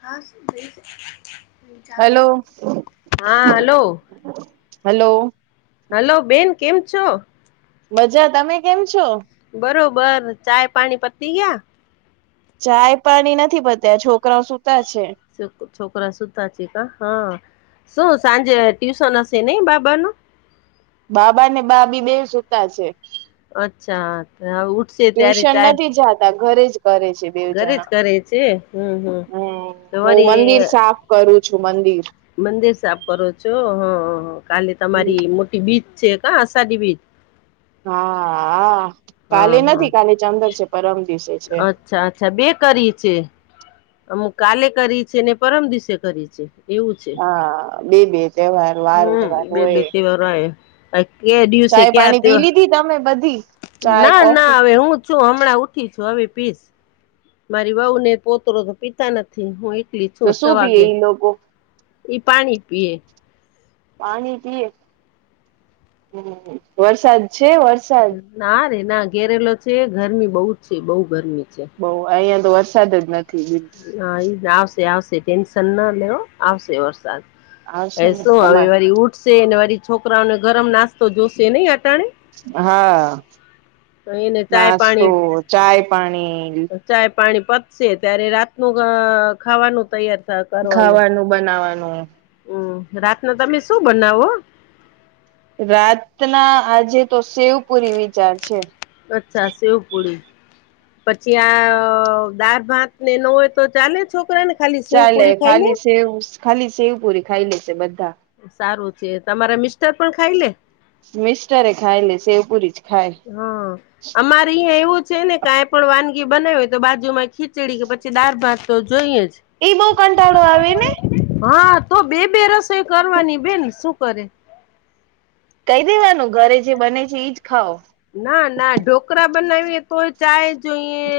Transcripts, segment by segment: હા, શું કરે છે? હલો હા હલો હલો હલો બેન કેમ છો? મજા તમે કેમ છો? બરોબર ચાય પાણી પતી ગ્યા ચાય પાણી નથી પત્યા છોકરાઓ સુતા છે. છોકરા સુતા છે કા હા શું સાંજે ટ્યુશન હશે નહિ બાબા નુ. બાબા ને બાબી બે સુતા છે. અચ્છા ઉઠશે ત્યારે ચાય બધા ઘરે જ કરે છે બેવ ઘરે જ જણા કરે છે હમ હમ હમ્મ હું મંદિર તમારી સાફ કરું છું મંદિર. મંદિર સાફ કરો છો હ હ હ કાલે હમ તમારી મોટી બીજ છે કા અષાઢી બીજ હા હા કાલે હા હા નથી કાલે ચંદર છે પરમ દિવસે છે. અચ્છા અચ્છા બે કરી છે. અમુક કાલે કરી છે ને પરમ દિવસે કરી છે એવું છે. હા બે બે તહેવાર વાર વહેવાર હોય. [unintelligible] કેયા દિવસે ચાય ક્યા પાણી પી તેહ લીધી તમે બધી ચાય ના ના કોફી હવે હું છું હમણાં ઉઠી છું હવે પીસ મારી વઉ ને પોતરો તો પીતા નથી હું એ ટલી તો છું છ શું પીએ વાગે ઈ લોકો ઈ પાણી પીએ. પાણી પીએ હમ્મ વરસાદ છે વરસાદ ના રે ના ઘેરેલો છે ગરમી બઉ જ છે બઉ ગરમી છે. બઉ અહીયાં તો વરસાદ જ નથી બી હા એ આવશે આવશે ટેન્શન ના લ્યો આવશે વરસાદ. અ આવશે ને શું હવે તમાર વળી ઉઠશે અને વરી છોકરાઓને ગરમ નાસ્તો જોશે નહી અટાણે હા તો એને ચાય નાસ્તો પાણી ચાય પાણી ચાય પાણી પતશે ત્યારે રાતનું અ ખાવાનું તૈયાર તા કરવાનું ખાવાનું બનાવાનું હમ્મ રાતના તમે શું બનાવો? રાતના આજે તો શેવપુરી વિચાર છે. અચ્છા સેવ પૂળી પછી આ દાળ ભાત ને નો હોય તો ચાલે છોકરાને ચાલે ખાલી સેવ ખાલી સેવ પુરી ખાઈ લેશે બધા. સારું છે તમારા મિસ્ટર પણ ખાઈ લે. મીસ્ટરે ખાય લે સેવ પુરી જ ખાય હ અમાર અહીંયા એવું છે ને કાઈ પણ વાનગી બનાવી તો બાજુમાં ખીચડી કે પછી દાળ ભાત તો જોઈએ જ ઈ બહુ કંટાળો આવે ને હા તો બે બે રસોઈ કરવાની બેન શું કરે. કહી દેવાનું ઘરે જે બને છે ઈજ ખાઓ. ના, ના ઢોકળા બનાવીએ તોય ચાય જોઈએ.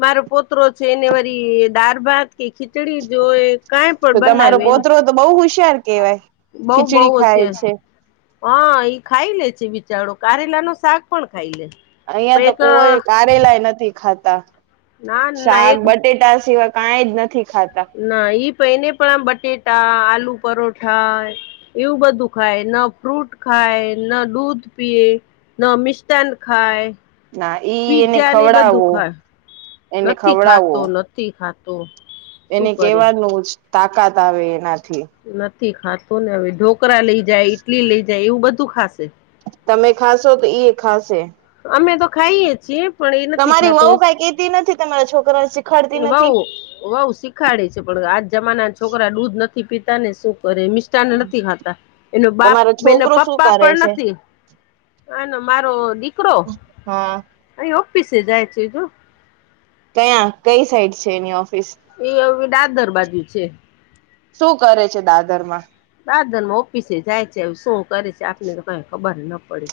મારો પોતરો છે એને વળી દાળ-ભાત કે ખીચડી જોઈ કાંઈ તો પણ તમારો બનાવીન, પોતરો તો બહુ હોશિયાર કેવાય બઉ-બઉ ખીચડી ખાય હોશિયાર છે હા ઈ ખાઈ લે છે બિચારો, કારેલા નુ શાક પણ ખાઈ લે. અહિયાં પણ તો એક કોઈ કારેલાય નથી ખાતા, ના ના શાક એક બટેટા સિવાય કાંઈ જ નથી ખાતા. ના ઈ પે એને પણ આમ બટેટા, આલુ પરોઠા એવું બધું ખાય, ન ફ્રૂટ ખાય, ન દૂધ પીએ. ન મિષ્ટાન ખાય. ના ઈ એને પીઝા ને બધું ખવડાવો, ખાય એને નથી ખવડાવો. ખાતો નથી ખાતો. શું એને કરે કેવાનું જ તાકાત આવે એનાથી. નથી ખાતો ને હવે, ઢોકળા લઈ જાય, ઈટલી લઈ જાય એવું બધું ખાશે. તમે ખાશો તો ઈએ ખાશે. અમે તો ખાઈએ છીએ. પણ એ નથી તમારી ખાતો વહું કાંઈ કહેતી નથી તમારા છોકરા વિશે? એની વહુ-વહુ શી ખાડે છે, પણ આજ જમાનાના છોકરા દૂધ નથી પીતા ને શું કરે, મિસ ટાન એય નથી ખાતા, એનો બાપ તમારો એનો છોકરો શું પપ્પા કરે પણ છે નથી. આનો મારો દીકરો હા અહીં ઓફિસે જાય છે જો. કયાં? કંઈ સાઈડ છે એની ઓફિસ? ઈ હવે એવી દાદર બાજુ છે. શું કરે છે દાદર માં? દાદરમાં ઓફિસે જાય છે, હવે શું કરે છે આપને તો કઈ ખબર ન પડે.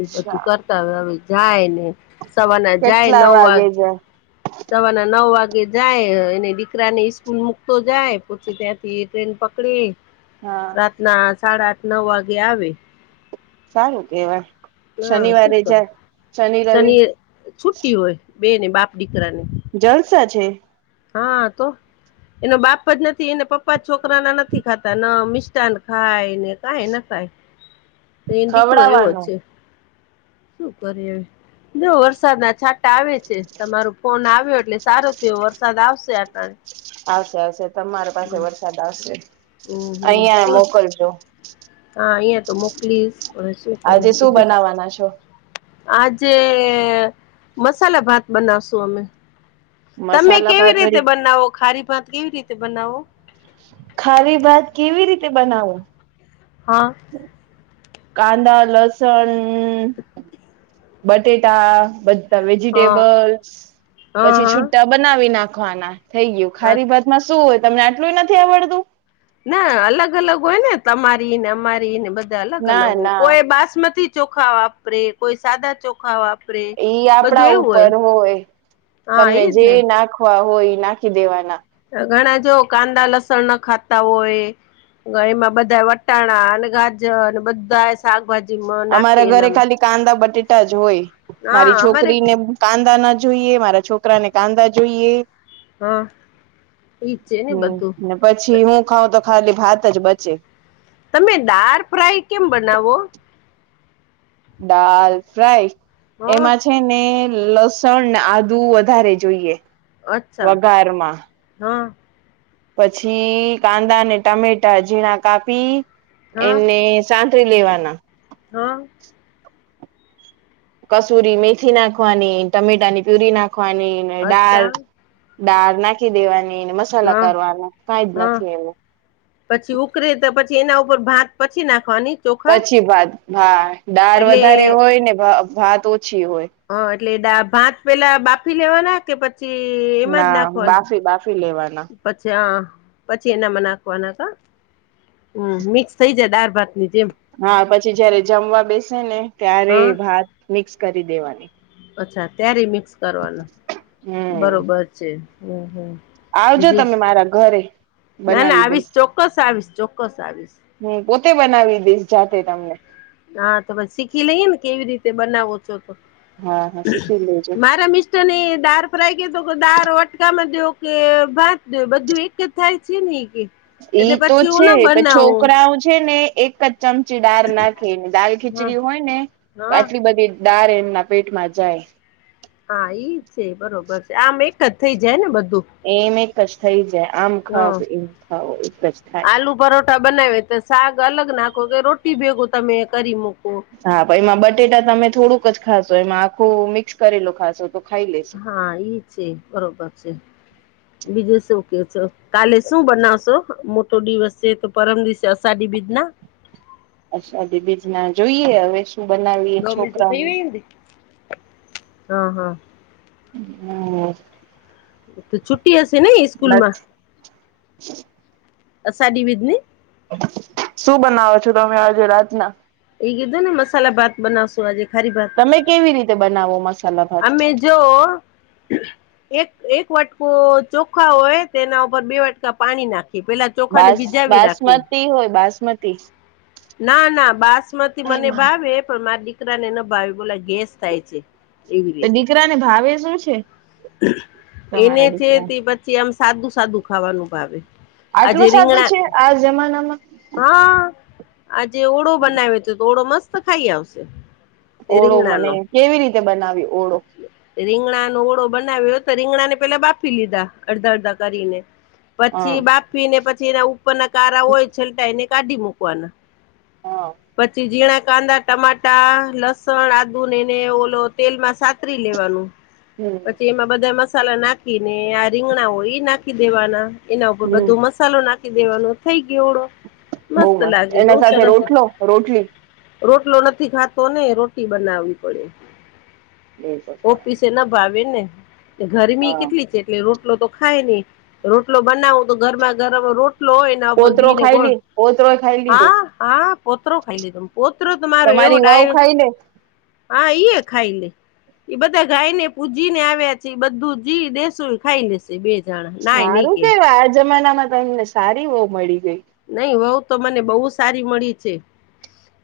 એ બધું કરતા હોય હવે, ઈ. જાય ને સવારના જાય કેટલા નવ વાગ વાગે જાય સવારના નવ વાગે જાય, અને દીકરાને ઈસ્કૂલ મુકતો જાય પછી ત્યાંથી ટ્રેન પકડી હા. ના સાડા આઠ, નવ વાગે આવે. સારું કહેવાય. હા શનિવારે જાય, શનિ રવિ છુટી હોય, બેય ને બાપ દીકરાની. જલસા છે. હા તો. એનો બાપ જ નથી, એને પપ્પા જ છોકરા ના નથી ખાતા, ન મિષ્ટાાન ખાઈ ને કાઈ ના ખાય. [inaudible] એ ઈન દીકરોય એવો જ ખવડાવાનું છે, શું કરે હવે. જો વરસાદના છાટ ટાં આવે છે, તમારો ફોન આવ્યો એટલે સારો થયો વરસ આવશે-આવશે તમારે પાસે હમ વરસ સાદ આવશે. હમ હમ અહીંયાઈ શું મોકલજો. હા, અહીયાં તો મોકલીશ. પણ શું કરું આજે શું બીજું બનાવવાના છો? આજે મસાલા ભાત બનાવશું અમે. તમે મસાલા કેવી ભાત રીતે ભરી બનાવો, ખારી ભાત કેવી રીતે બનાવો? ખારી ભાત કેવી રીતે બનાવું? હા. કાંદા, લસણ બટેટા બધ ધા હા વેજીિટેબલ્સ, હા પછી હા છુટ્ટા બનાવી નાખવાના, થઈ ગયું. ખારી ભાત અચ્છા માં શ શું હોય, તમને આટલુંય નથી આવડતું? ના અલગ અલગ હોય ને તમારી ને અમારી ને બધે અલગ ના અલગ હો ના કોઈ બાસમતી ચોખા વાપરે કોઈ સાદા ચોખા વાપરે. ઈ બધું આપડા એવું ઉપર હોય હા તમને એજ જે ને નાખવા હોય નાખી દેવાના. ઘણા જો કાંદા લસણ ન ખાતા હોય. એમાં બધા વટાણા અને ગાજર અને બધા શાકભાજી અમારા નાખી ઘરે એના ખાલી કાંદા બટેટા જ હોય મારી અમારે છોકરી ને કાંદા ના જોઈએ મારા છોકરા ને કાંદા જોઈએ. હા ઈજ છે ને હમ બધું. ને પછી હું ખાઉં તો ખાલી ભાત જ બચે. તમે દાળ ફ્રાય કેમ બનાવો? દાલ ફ્રાય હા એમાં છે ને લસણને આદુ વધારે જોઈએ. અચ્છા વઘારમાં હા પછી કાંદા ને ટમેટા ઝીણા કાપી હા એને સાંત્રી લેવાના. હા કસૂરી મેથી નાખવાની ટમેટાની પ્યુરી નાખવાની ને દાલ અચ્છા દાળ નાખી દેવાની ને મસાલા હા કરવાનું કઈ જ હા નથી એનું. પછી ઉકરે તો પછી એના ઉપર ભાત પછી નાખવાની ચોખા પછી ભાત ભા દાળ એટલે વધારે હોય ને ભા ભાત ઓછી હોય. હ એટલે દા ભાત પેલા બાફી લેવાના કે પછી એમાં જ ના નાખવાનું બાફી બાફી લેવાના પછી હ પછી એનામાં નાખવા નાખ હતા મિક્સ થઈ જાય દાળ ભાત હા પછી જયારે જમવા બેસે ને ત્યારે હા ભાત મિક્સ કરી દેવાની. અચ્છા ત્યારે મિક્સ કરવાના હમ બરોબર છે હમ હમ આવજો બીજું તમે મારા ઘરે ના ના બનાવી આવીશ ચોક્કસ આવીશ ચોક્કસ આવીશ હમ પોતે બનાવી ડિશ જાતે તમને હા તોમે શીખી લઈએ ને કેવી રીતે બનાવો છો તો હા હા શીખી લેજો મારા મિસ્ટર ને દાળ ફ્રાય કેતો કે દાળ વાટકામાં દો કે ભાત દો બધું એક જ થાય છે ન કે ઈ એટલે તો પછી હું છે ના પણ બનાવું છોકરાઓ છે ને એક જ ચમચી દાળ નાખી દાલ હા ખીચડી હોય ને હા આટલી બધી દાર એમના પેટમાં જાય. હા ઈજ છે બરોબર છે આમ એક જ થઇ જાય ને બધું. એમ એક જ થઈ જાય આમ ખાવ હા કે તેમ ખાવ એક જ થાય આલુ પરોઠા બનાવે તો શાક અલગ નાખો કે રોટી ભેગું તમે કરી મૂકો હા પહિ એમાં બટેટા તમે થોડુંક જ ખાશો એમાં આખું મિક્સ કરેલુ ખાશો તો ખાઈ લેશે. હા ઈજ છે બરોબર છે. બીજે શું કેવ છો કાલે શું બનાવશો મોટો દિવસ છે તો પરમ દિવસે અસાઢી બીજ ના અષાઢી બીજ ના જોઈએ હવે શું બનાવીએ દો મિનિટ થઈ છોકરાને ગઈ ને. હા હા હમ્મ. હમ્મ. તો છુટ્ટી હશે ને સ્કૂલ માં [inaudible] અષાઢી બીજની શું બનાવો છો તમે આજે રાતના એ કીધું ને મસાલા ભાત બનાવશું આજે ખારી ભાત તમે કેવી રીતે બનાવો મસા અમે જો એક એક વાટકો ચોખા હોય તેના ઉપર બે વાટકા પાણી નાખીએ પેલા ચોખાને બાસ ભીજાવી રાખીએ બાસમતી હોય બાસમતી ના ના બાસમતી મને ભાવે પણ મારા દીકરાને ના ભાવે બોલા ગેસ થાય છે. એવી તો રીતે દીકરાને ભાવે શું છે? એને તમારા છે દીકરાને? તે પછી આમ સાદું સાદું ખાવાનું ભાવે. આજે આટલું સાદું રીંગણા છે આ જમાના માં. હા આજે ઓળો બનાવેયો હતો તો ઓડો મસ્ત ખાઈ આવશે. ઓળો મને રીંગણાનો કેવી રીતે બનાવ્યું ઓળો રીંગણાનો ઓળો બનાવ્યો તો રીંગણા ને પેલા બાફી લીધા અડધા અડધા કરીને હા પછી બાફીને પછી એના ઉપરના કારા હોય છેલટા એને કાઢી મૂકવાના હા પછી ઝીણા કાંદા ટમાટા લસણ આદુ ને એને ઓલો તેલમાં સા ત્રી લેવાનું હમ પછી એમાં બધા મસાલા નાખી ને આ રીંગણા હોય ઈ નાખી દેવાના એના ઉપર બધો હમ મસાલો નાખી દેવાનો થઈ ગયો ઓડો બહુ મસ્ત લાગે બઉ એના સાથે સરસ રોટલો રોટલી રોટલો નથી ખાતો ને રોટી બનાવી પડે. ઓફીસે ના ભાવે ને ગરમી હા કેટલી છે. એટલે રોટલો તો ખાયે ની રોટલો બનાવું તો ગરમાં ગરમ રોટલો હોય. ઉપર પોતરો ઘી ને ખાઈ ગોળ લે પોતરો ખાઈ હા લીધું હા, પોતરો ખાઈ લે તમ પોતરો તો મારો એવો તમારી વહુ ડાયો ખાઈ લે હા, ઈ એ ખાઈ લે. ઈ બધા ગાય ને પૂજી ને આવ્યા છે એ બધું જી દેસું ખાઈ લેસે. બે જણા. નાય નહી હારું કે કેવા આ જમાના માં તમને સારી વોવ મળી ગેઈ. નઈ વોઉ તો મને બોઉ સારી મળી છે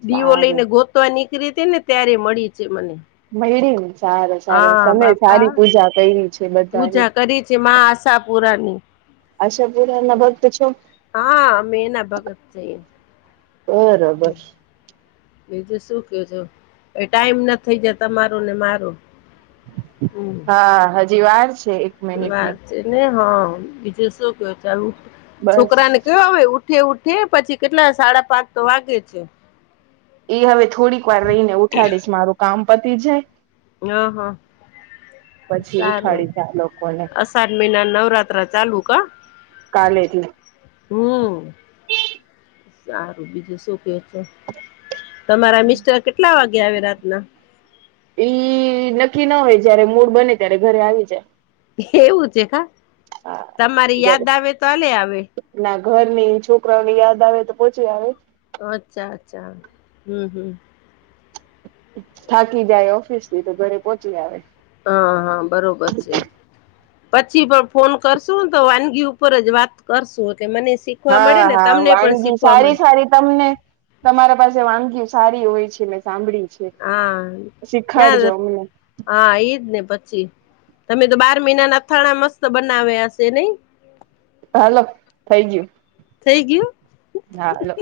દીવો લઈને સારું ગો તવા નીકળી હતી ને ત્યારે મળી છે મને. મયળીને. સારું સારું હા તમે બાપા સારી પૂજા કયરી છે બધાની. પૂજા કરી છે મા આશાપુરાની આશાપૂરાના ભકત છો? હા અમે એના ભગત છીએ બરોબર. બીજું શું કે છો એ ટાઈમના થઈ જા તમારું ને મારું. હમ. હા, હજી વાર છે. વાત મિનિટની છેને હા વિદેશો કેય છે બસ છોકરાને કયો હવે ઉઠે ઉઠે પછી કેટલા સાડા પાંચ તો વાગે છે. એ હવે થોડીક વાર રહીને ઉઠાડીશ મારું કામ પતિ જાય. ય હા. પછી સારું ઉઠાડીશ આ લોકોને અષાઢ મહિના નવરાત્રા ચાલુ કા. કાલે થી. હમ. સારું બીજું શું કે છે તમારા મિસ્ટર કેટલા વાગે આવે રાતના? ઈ નક્કી ના હોય જયારે મૂડ બને ત્યારે ઘરે આવી જાય. એવું છે કા હા તમારી યાદ જ્યારે આવે તો આલે આવે. ના ઘરની છોકરાઓની યાદ આવે તો પોચી આવે. અચ્છા અચ્છા, હમ હમ. થાકી જાય ઓફિસથી તો ઘરે પોચી આવે. હા હા, બરોબર છે. પછી પણ ફોન કરશું તો વાનગી ઉપર જ વાત કરશું કે મને શી હા હા, વાનગી સારી સારી તમને તમારા પાસે વાનગી સારી હોય છે મેં સાંભળ્યુ છે. હા ના શીખાડજો અમને. હા, ઈજ ને પછી. તમે તો બાર મહિનાના અથાણા મસ્ત બનાવ્યા છે નઈ. હાલો, થઈ ગયું. થઈ ગયુ? હા લો.